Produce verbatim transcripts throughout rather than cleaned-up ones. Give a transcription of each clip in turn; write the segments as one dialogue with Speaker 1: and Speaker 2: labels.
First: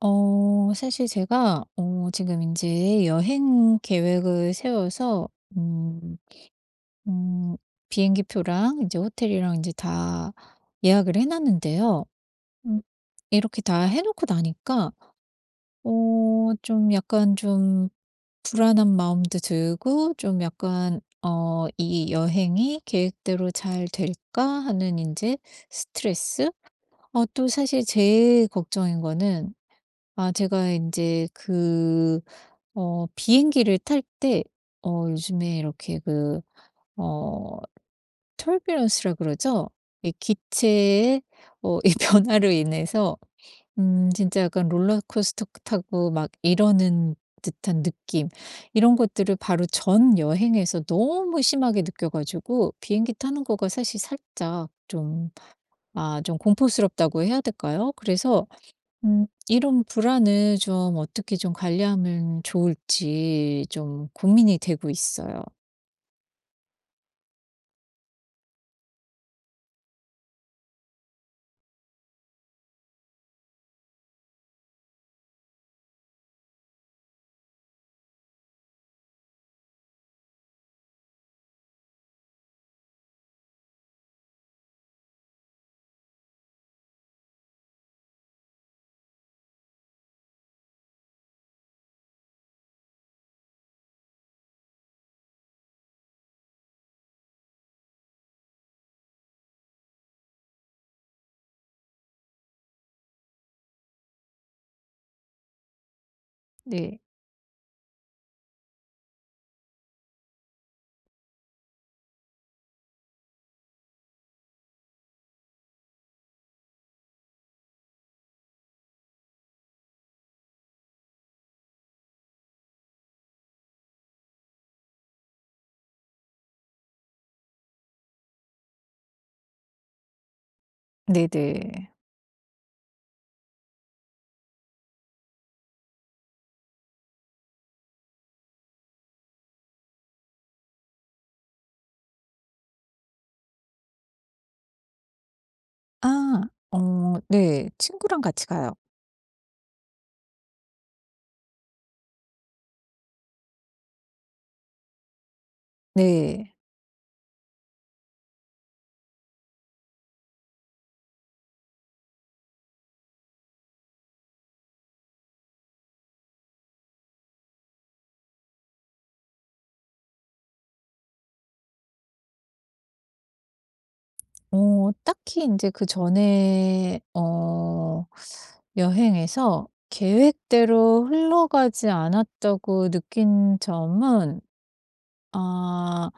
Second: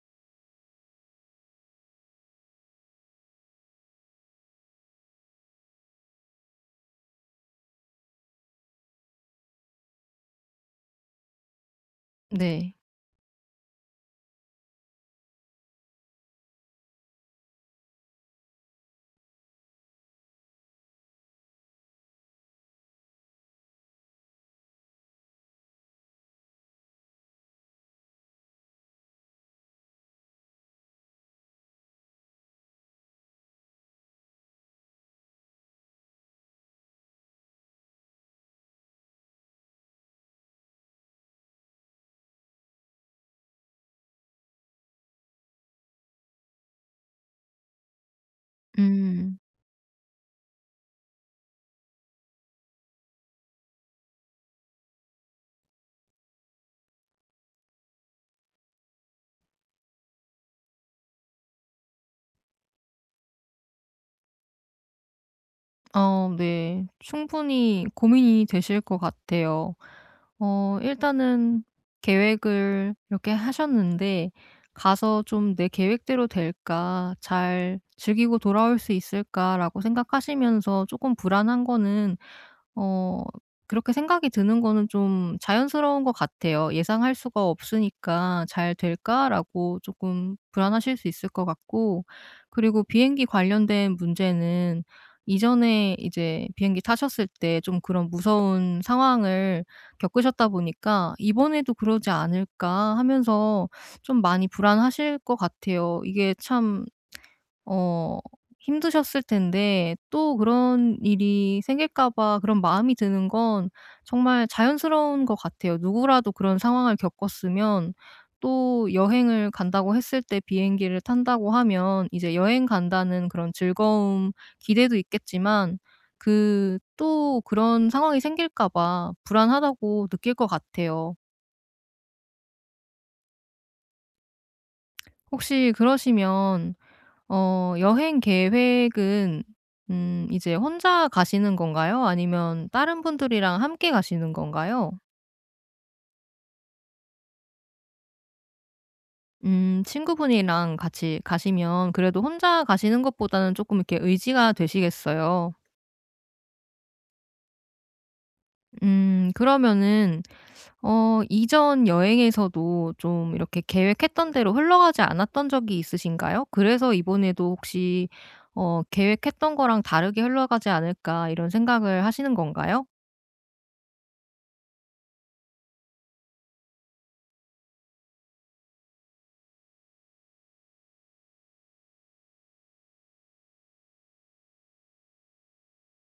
Speaker 1: 어 사실 제가 어 지금 이제 여행 계획을 세워서 음 음 비행기 표랑 이제 호텔이랑 이제 다 예약을 해 놨는데요.
Speaker 2: 네.
Speaker 1: 음 이렇게 다 해 놓고 나니까 어 좀 약간 좀 불안한 마음도 들고 좀 약간 어 '이 여행이 계획대로 잘 될까?' 하는 이제 스트레스? 어 또 사실 제일 걱정인 거는, 아 제가 이제그 어 비행기를 탈 때 어 요즘에 이렇게 그 어터 유 알 비 라 그러죠? 이 기체의 어 이 변화로 인해서 음 진짜 약간 롤러코스터 타고 막 이러는 듯한 느낌, 이런 것들을
Speaker 2: 음.
Speaker 1: 바로 전 여행에서 너무 심하게 느껴 가지고 비행기 타는 거가 사실 살짝 좀, 아 좀 공포스럽다고 해야 될까요? 그래서 음, 이런 불안을 좀 어떻게 좀 관리하면 좋을지 좀 고민이 되고 있어요.
Speaker 2: 어 네. 충분히 고민이 되실 것 같아요. 어 일단은 계획을 이렇게 하셨는데 가서 좀 '내 계획대로 될까? 잘 즐기고 돌아올 수 있을까?'라고 생각하시면서 조금 불안한 거는 어 그렇게 생각이 드는 거는 좀 자연스러운 것 같아요. 예상할 수가 없으니까 '잘 될까?'라고 조금 불안하실 수 있을 것 같고, 그리고 비행기 관련된 문제는 이전에 이제 비행기 타셨을 때 좀 그런 무서운 상황을 겪으셨다 보니까 '이번에도 그러지 않을까?' 하면서 좀 많이 불안하실 것 같아요. 이게 참
Speaker 1: 네.
Speaker 2: 어 힘드셨을 텐데 또 그런 일이 생길까 봐 그런 마음이 드는 건 정말 자연스러운 것 같아요. 누구라도 그런 상황을 겪었으면 또 여행을 간다고 했을 때 비행기를 탄다고 하면 이제 여행 간다는 그런 즐거움, 기대도 있겠지만 그 또 그런 상황이 생길까 봐 불안하다고 느낄 것 같아요.
Speaker 1: 네네.
Speaker 2: 혹시 그러시면 어 여행 계획은, 음 이제 혼자 가시는 건가요? 아니면 다른 분들이랑 함께 가시는 건가요?
Speaker 1: 아, 어, 네. 친구랑 같이 가요.
Speaker 2: 음 친구분이랑 같이 가시면 그래도 혼자 가시는 것보다는 조금 이렇게 의지가 되시겠어요.
Speaker 1: 네.
Speaker 2: 음 그러면은 어 이전 여행에서도 좀 이렇게 계획했던 대로 흘러가지 않았던 적이 있으신가요? 그래서 이번에도 혹시 어 '계획했던 거랑 다르게 흘러가지 않을까.' 이런 생각을 하시는 건가요?
Speaker 1: 어, 딱히 이제 그전에 어 여행에서 계획대로 흘러가지 않았다고 느낀 점은, 아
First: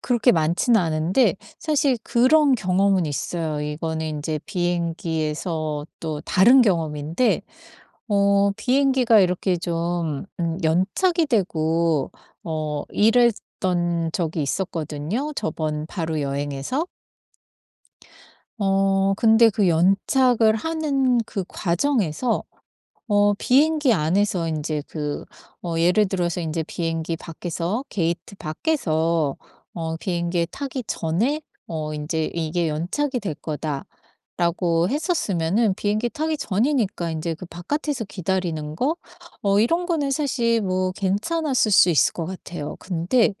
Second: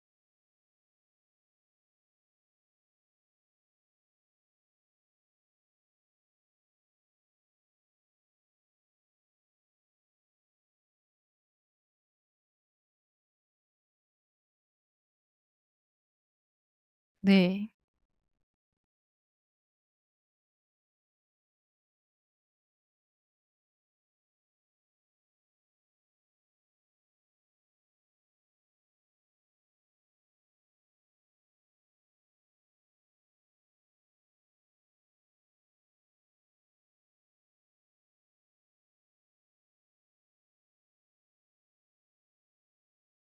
Speaker 1: 그렇게 많지는 않은데 사실 그런 경험은 있어요. 이거는 인제 비행기에서 또 다른 경험인데 어 비행기가 이렇게 좀 음 연착이 되고 어 이랬던 적이 있었거든요, 저번 바로 여행에서.
Speaker 2: 네.
Speaker 1: 어 근데 그 연착을 하는 그 과정에서 어 비행기 안에서 이제 그, 어 예를 들어서 이제 비행기 밖에서 게이트 밖에서 어 비행기에 타기 전에 어 이제 '이게 연착이 될 거다.'라고 했었으면은 비행기 타기 전이니까 이제 그 바깥에서 기다리는 거, 어 이런 거는 사실 뭐 괜찮았을 수 있을 것 같아요. 근데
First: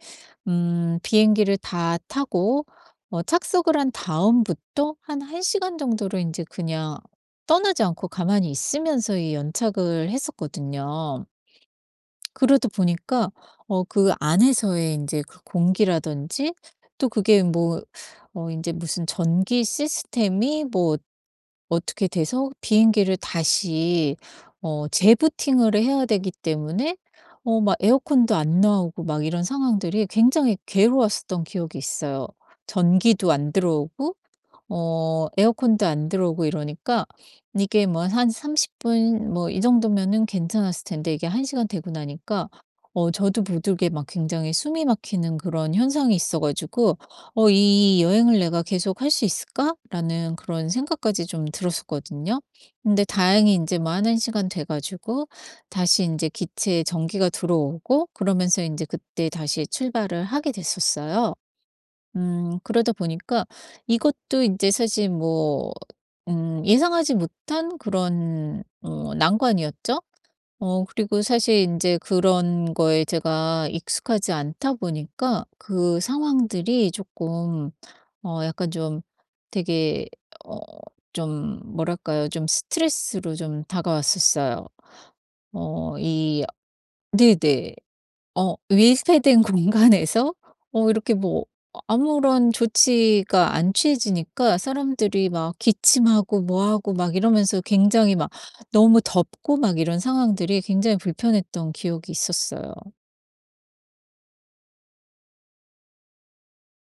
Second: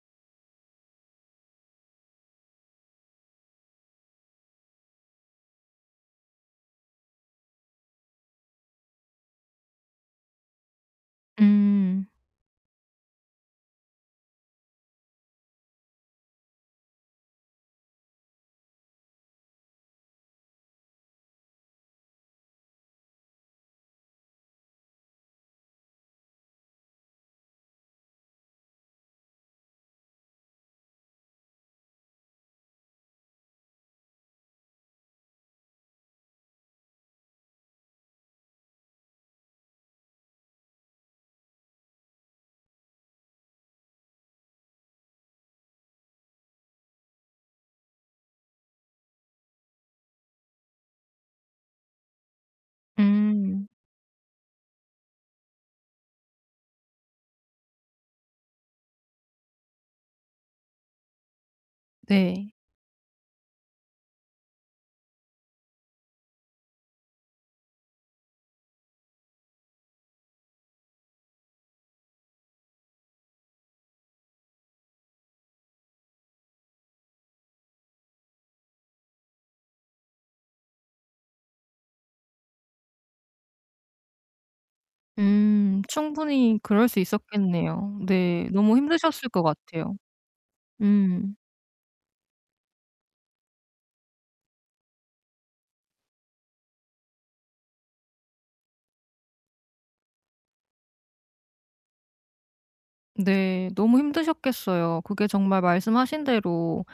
Speaker 1: 음 비행기를 다 타고 어 착석을 한 다음부터 한 1 시간 정도를 이제 그냥 떠나지 않고 가만히 있으면서 이 연착을 했었거든요.
Speaker 2: 음.
Speaker 1: 그러다 보니까 어 그 안에서의 이제 그 공기라든지, 또 그게 뭐 어 이제 무슨 전기 시스템이 뭐 어떻게 돼서 비행기를 다시 어 재부팅을 해야 되기 때문에 어 막 에어컨도 안 나오고 막 이런 상황들이 굉장히 괴로웠었던 기억이 있어요. 전기도 안 들어오고 어 에어컨도 안 들어오고 이러니까 이게 뭐 한 삼십 분 뭐 이 정도면은 괜찮았을 텐데 이게 한 시간 되고 나니까 어 저도 모르게 막 굉장히 숨이 막히는 그런 현상이 있어 가지고 '어 이 여행을 내가 계속 할 수 있을까?'라는 그런 생각까지 좀 들었었거든요. 근데 다행히 이
Speaker 2: 음.
Speaker 1: 제뭐은 시간 돼 가지고 다시 이제 기체에 전기가 들어오고 그러면서 이제 그때 다시 출발을 하게 됐었어요.
Speaker 2: 네.
Speaker 1: 음 그러다 보니까 이것도 이제 사실 뭐 음 예상하지 못한 그런 어 난관이었죠. 어 그리고 사실 이제 그런 거에 제가 익숙하지 않다 보니까 그 상황들이 조금 어 약간 좀 되게, 어 좀 뭐랄까요? 좀 스트레스로 좀 다가왔었어요.
Speaker 2: 음.
Speaker 1: 어 이
Speaker 2: 충분히 그럴 수
Speaker 1: 네네.
Speaker 2: 있었겠네요. 네.
Speaker 1: 어
Speaker 2: 너무 힘드셨을 것
Speaker 1: 밀폐된
Speaker 2: 같아요.
Speaker 1: 공간에서 어 이렇게
Speaker 2: 음.
Speaker 1: 뭐 아무런 조치가 안 취해지니까 사람들이 막 기침하고 뭐 하고 막 이러면서 굉장히 막 너무 덥고 막 이런 상황들이 굉장히 불편했던 기억이 있었어요.
Speaker 2: 네. 너무 힘드셨겠어요. 그게 정말 말씀하신 대로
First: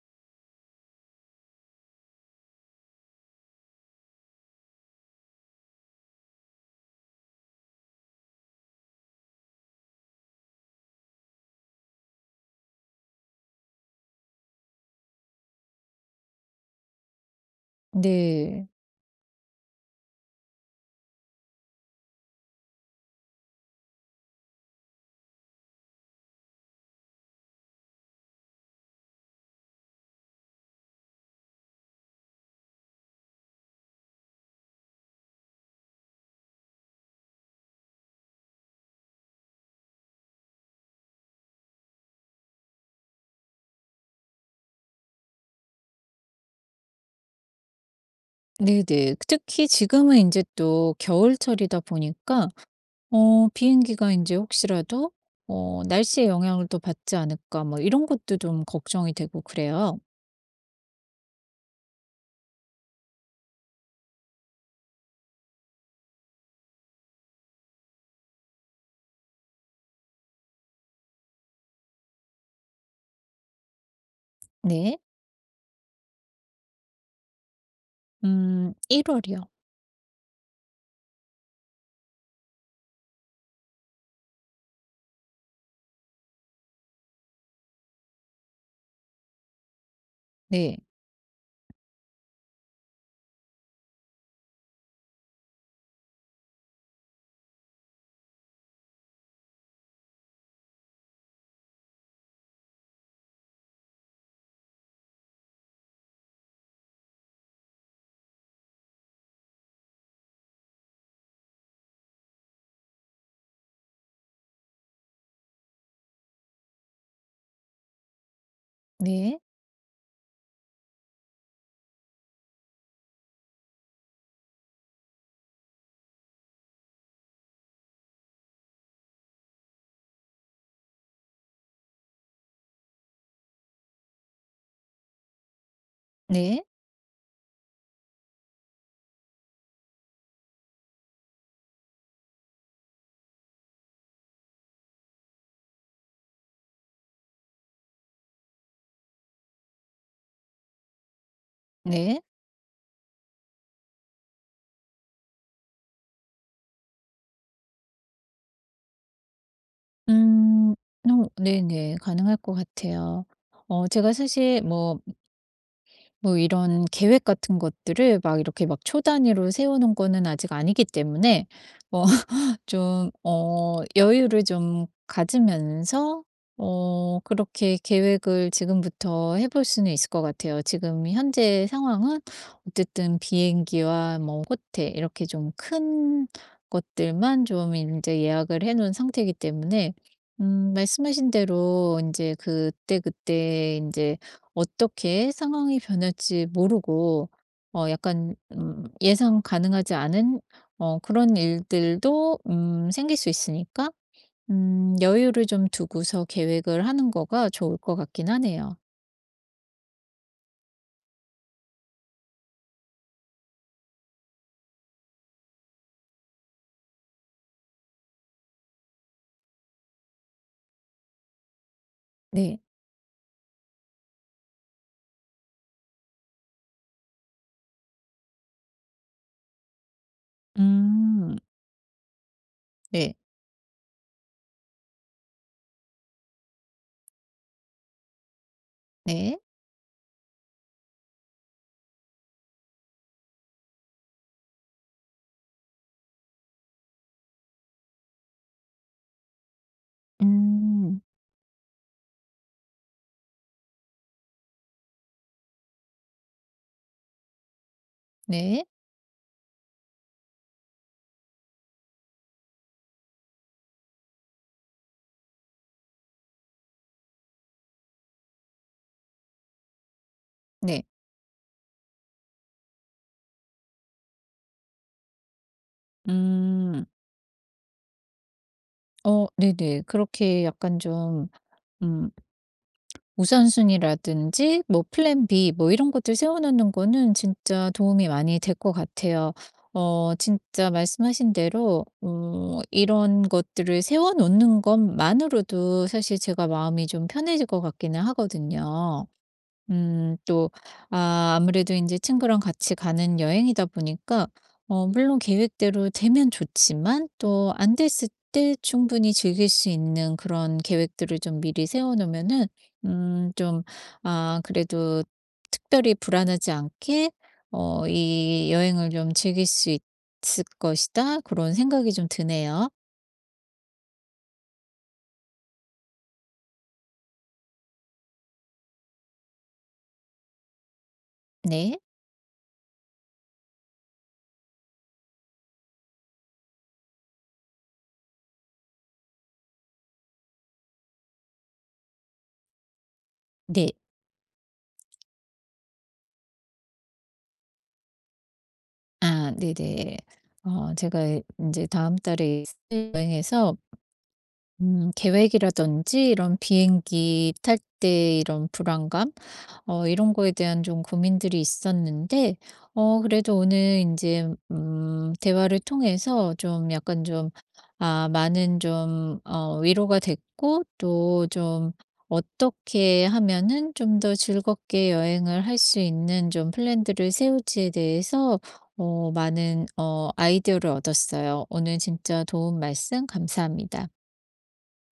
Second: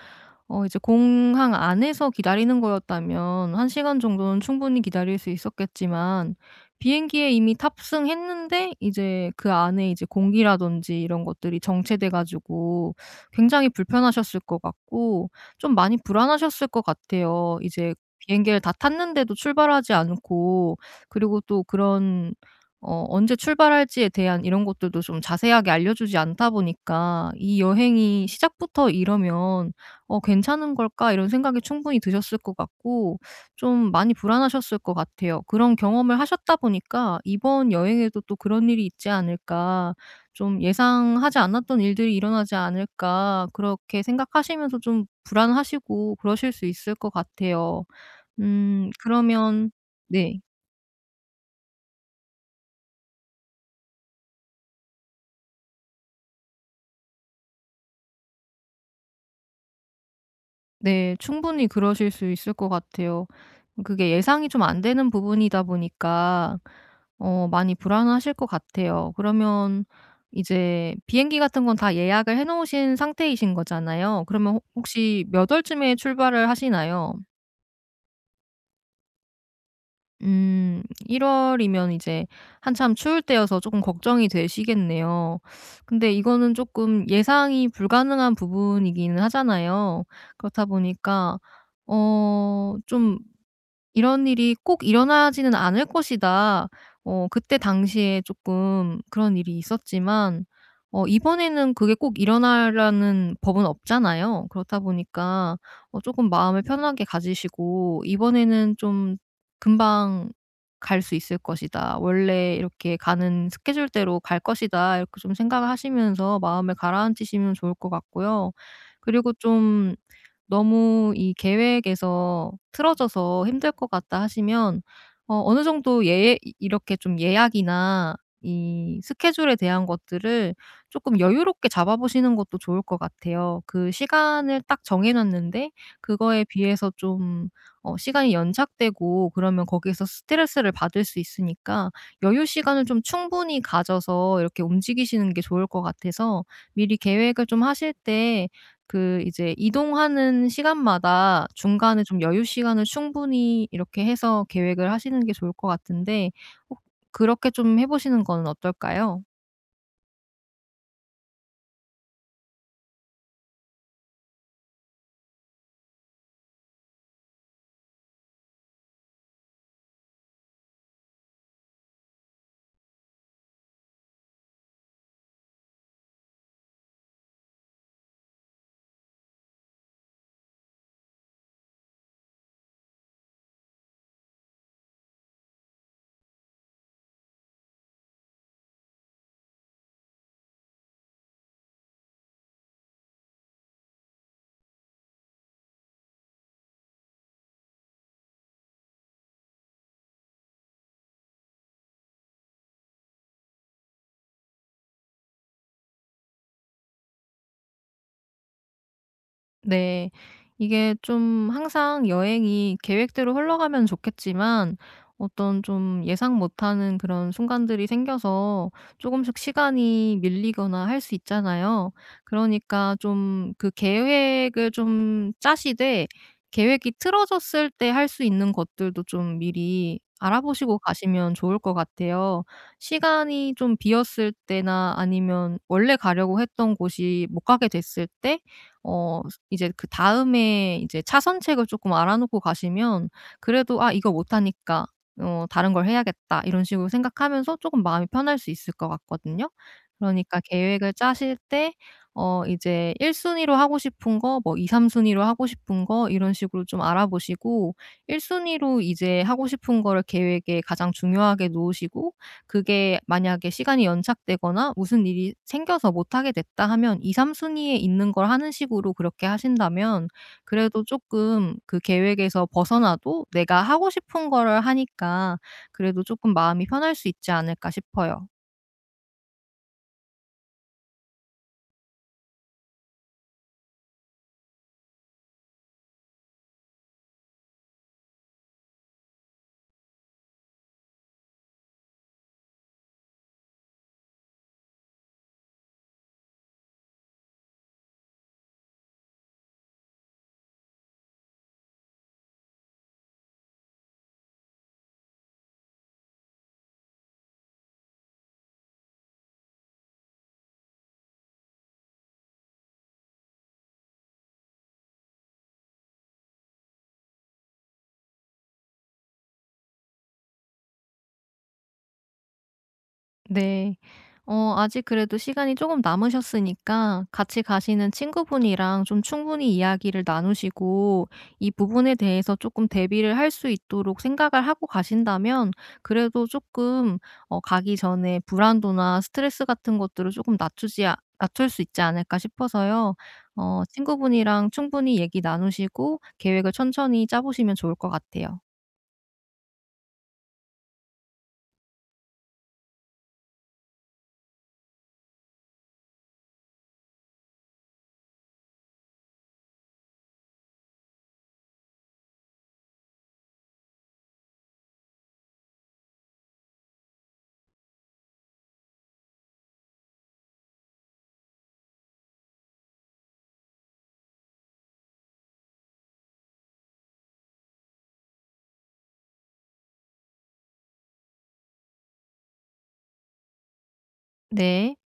Speaker 2: 어 이제 공항 안에서 기다리는 거였다면 한 시간 정도는 충분히 기다릴 수 있었겠지만, 비행기에 이미 탑승했는데 이제 그 안에 이제 공기라든지 이런 것들이 정체돼 가지고 굉장히 불편하셨을 것 같고, 좀 많이 불안하셨을 것 같아요. 이제 비행기를
Speaker 1: 네.
Speaker 2: 다 탔는데도 출발하지 않고, 그리고 또 그런, 어 언제 출발할지에 대한 이런 것들도 좀 자세하게 알려주지 않다 보니까 '이 여행이 시작부터 이러면 어 괜찮은 걸까?' 이런 생각이 충분히 드셨을 것 같고, 좀 많이 불안하셨을 것 같아요. 그런 경험을 하셨다 보니까 '이번 여행에도 또 그런 일이 있지 않을까? 좀 예상하지 않았던 일들이 일어나지 않을까?' 그렇게 생각하시면서 좀 불안하시고 그러실 수 있을 것 같아요. 음
Speaker 1: 네네. 특히
Speaker 2: 그러면,
Speaker 1: 지금은 이
Speaker 2: 네.
Speaker 1: 제 또 겨울철이다 보니까 어 비행기가 이제 혹시라도 어 '날씨의 영향을 또 받지 않을까.' 뭐 이런 것도 좀 걱정이 되고 그래요.
Speaker 2: 네. 충분히 그러실 수 있을 것 같아요. 그게 예상이 좀 안 되는 부분이다 보니까 어 많이 불안하실 것 같아요. 그러면 이제 비행기 같은 건 다 예약을 해 놓으신 상태이신 거잖아요. 그러면 혹
Speaker 1: 네.
Speaker 2: 혹시 몇 월쯤에 출발을 하시나요?
Speaker 1: 음 1 월이요.
Speaker 2: 음 일 월이면 이제 한참 추울 때여서 조금 걱정이 되시겠네요. 근데 이거는 조금 예상이 불가능한 부분이기는 하잖아요. 그렇다
Speaker 1: 네.
Speaker 2: 보니까 어좀 '이런 일이 꼭 일어나지는 않을 것이다.' 어 그때 당시에 조금 그런 일이 있었지만 어 이번에는 그게 꼭 일어나라는 법은 없잖아요. 그렇다 보니까 어금 마음을 편하게 가지시고 '이번에는 좀 금방 갈 수 있을 것이다. 원래 이렇게 가는 스케줄대로 갈 것이다.' 이렇게 좀 생각을 하시면서 마음을 가라앉히시면 좋을 것 같고요. 그리고
Speaker 1: 네.
Speaker 2: 좀 너무 이 계획에서 틀어져서 힘들 것 같다 하시면 어 어느 정도 예 이렇게 좀 예약이나 이 스케줄에 대한 것들을 조금 여유롭게 잡아 보시는 것도 좋을 것 같아요. 그 시간을 딱 정해 놨는데 그거에
Speaker 1: 네.
Speaker 2: 비해서 좀 어 시간이 연착되고 그러면 거기에서 스트레스를 받을 수 있으니까 여유 시간을 좀 충분히 가져서 이렇게 움직이시는 게 좋을 것 같아서, 미리 계획을 좀 하실 때 그 이제 이동하는 시간마다 중간에 좀
Speaker 1: 네.
Speaker 2: 여유 시간을 충분히 이렇게 해서 계획을 하시는 게 좋을 것 같은데, 혹 그렇게 좀 해 보시는 건 어떨까요?
Speaker 1: 음. 어 네네. 가능할 것 같아요. 어 제가 사실 뭐 뭐 이런 계획 같은 것들을 막 이렇게 막 초 단위로 세워 놓은 거는 아직 아니기 때문에, 뭐 좀 어 여유를 좀 가지면서 어 그렇게 계획을 지금부터 해볼 수는 있을 것 같아요. 지금 현재 상황은 어쨌든 비행기와 뭐 호텔 이렇게 좀 큰 것들만 좀 이제 예약을 해 놓은 상태이기 때문에 음 말씀하신 대로 이제 그때그때 이제 어떻게 상황이 변할지 모르고 어 약간 음 예상 가능하지 않은 어 그런 일들도 음 생길 수 있으니까 음 여유를 좀 두고서 계획을 하는 거가 좋을 것 같긴 하네요.
Speaker 2: 네. 이게 좀 항상 여행이 계획대로 흘러가면 좋겠지만 어떤 좀 예상 못하는 그런 순간들이 생겨서 조금씩 시간이 밀리거나 할 수 있잖아요.
Speaker 1: 네.
Speaker 2: 그러니까 좀 그 계획을 좀 짜시되, 계획이 틀어졌을 때 할 수 있는 것들도 좀 미리 알아보시고 가시면
Speaker 1: 음.
Speaker 2: 좋을 것 같아요.
Speaker 1: 네.
Speaker 2: 시간이 좀 비었을 때나 아니면 원래 가려고 했던 곳이 못 가게 됐을 때어
Speaker 1: 네.
Speaker 2: 이제 그다음에 이제 차선책을 조금 알아 놓고 가시면 그래도 '아 이거 못하니까 어 다른 걸 해야겠다.' 이런 식으로 생각하면서 쪼끔 마음이 편할 수 있을 것 같거든요. 그러니까 계획을
Speaker 1: 음.
Speaker 2: 짜실 때 어 이제 일 순위로 하고 싶은 거, 뭐 이삼 순위로 하고 싶은 거 이런 식으로 좀 알아보시고, 일
Speaker 1: 네.
Speaker 2: 순위로 이제 하고 싶은 거를 계획에 가장 중요하게 놓으시고, 그게 만약에 시간이 연착되거나 무슨 일이 생겨서 못 하게 됐다 하면 이삼 순위에 있는 걸 하는 식으로 그렇게 하신다면, 그래도
Speaker 1: 네.
Speaker 2: 조금 그 계획에서 벗어나도 내가 하고 싶은 거를 하니까 그래도 조금 마음이
Speaker 1: 음.
Speaker 2: 편할 수 있지 않을까 싶어요.
Speaker 1: 어 네네. 그렇게 약간 좀음 우선순위라든지 뭐 플랜 비 뭐 이런 것들 세워 놓는 거는 진짜 도움이 많이 될 것 같아요. 어 진짜 말씀하신 대로 어 이런 것들을 세워 놓는 것만으로도 사실 제가 마음이 좀 편해질 것 같기는 하거든요. 음 또 아 아무래도 이제 친구랑 같이 가는 여행이다 보니까 어 물론 계획대로 되면 좋지만 또 안 됐을 때 충분히 즐길 수 있는 그런 계획들을 좀 미리 세워 놓으면은 음 좀, 아 그래도 특별히 불안하지 않게 어 '이 여행을 좀 즐길 수 있을 것이다.' 그런 생각이 좀 드네요.
Speaker 2: 네. 어 아직 그래도 시간이 조금 남으셨으니까 같이 가시는 친구분이랑 좀 충분히 이야기를 나누시고 이
Speaker 1: 네.
Speaker 2: 부분에 대해서 조금 대비를 할 수 있도록 생각을 하고 가신다면, 그래도 조금 어 가기 전에 불안도나 스트레스 같은 것들을 조금 낮추지 아 낮출 수 있지 않을까 싶어서요. 어
Speaker 1: 네.
Speaker 2: 친구분이랑 충분히 얘기 나누시고 계획을 천천히 짜 보시면 좋을 것 같아요.
Speaker 1: 아 네네. 어 제가 이제 다음 달에 여행해서 음 계획이라든지 이런 비행기 탈 때 이런 불안감, 어 이런 거에 대한 좀 고민들이 있었는데 어 그래도 오늘 이제 음 대화를 통해서 좀 약간 좀, 아 많은 좀 어 위로가 됐고 또 좀 어떻게 하면은 좀 더 즐겁게 여행을 할 수 있는 좀 플랜들을 세울지에 대해서 어 많은 어 아이디어를 얻었어요. 오늘 진짜 도움 말씀 감사합니다.
Speaker 2: 네.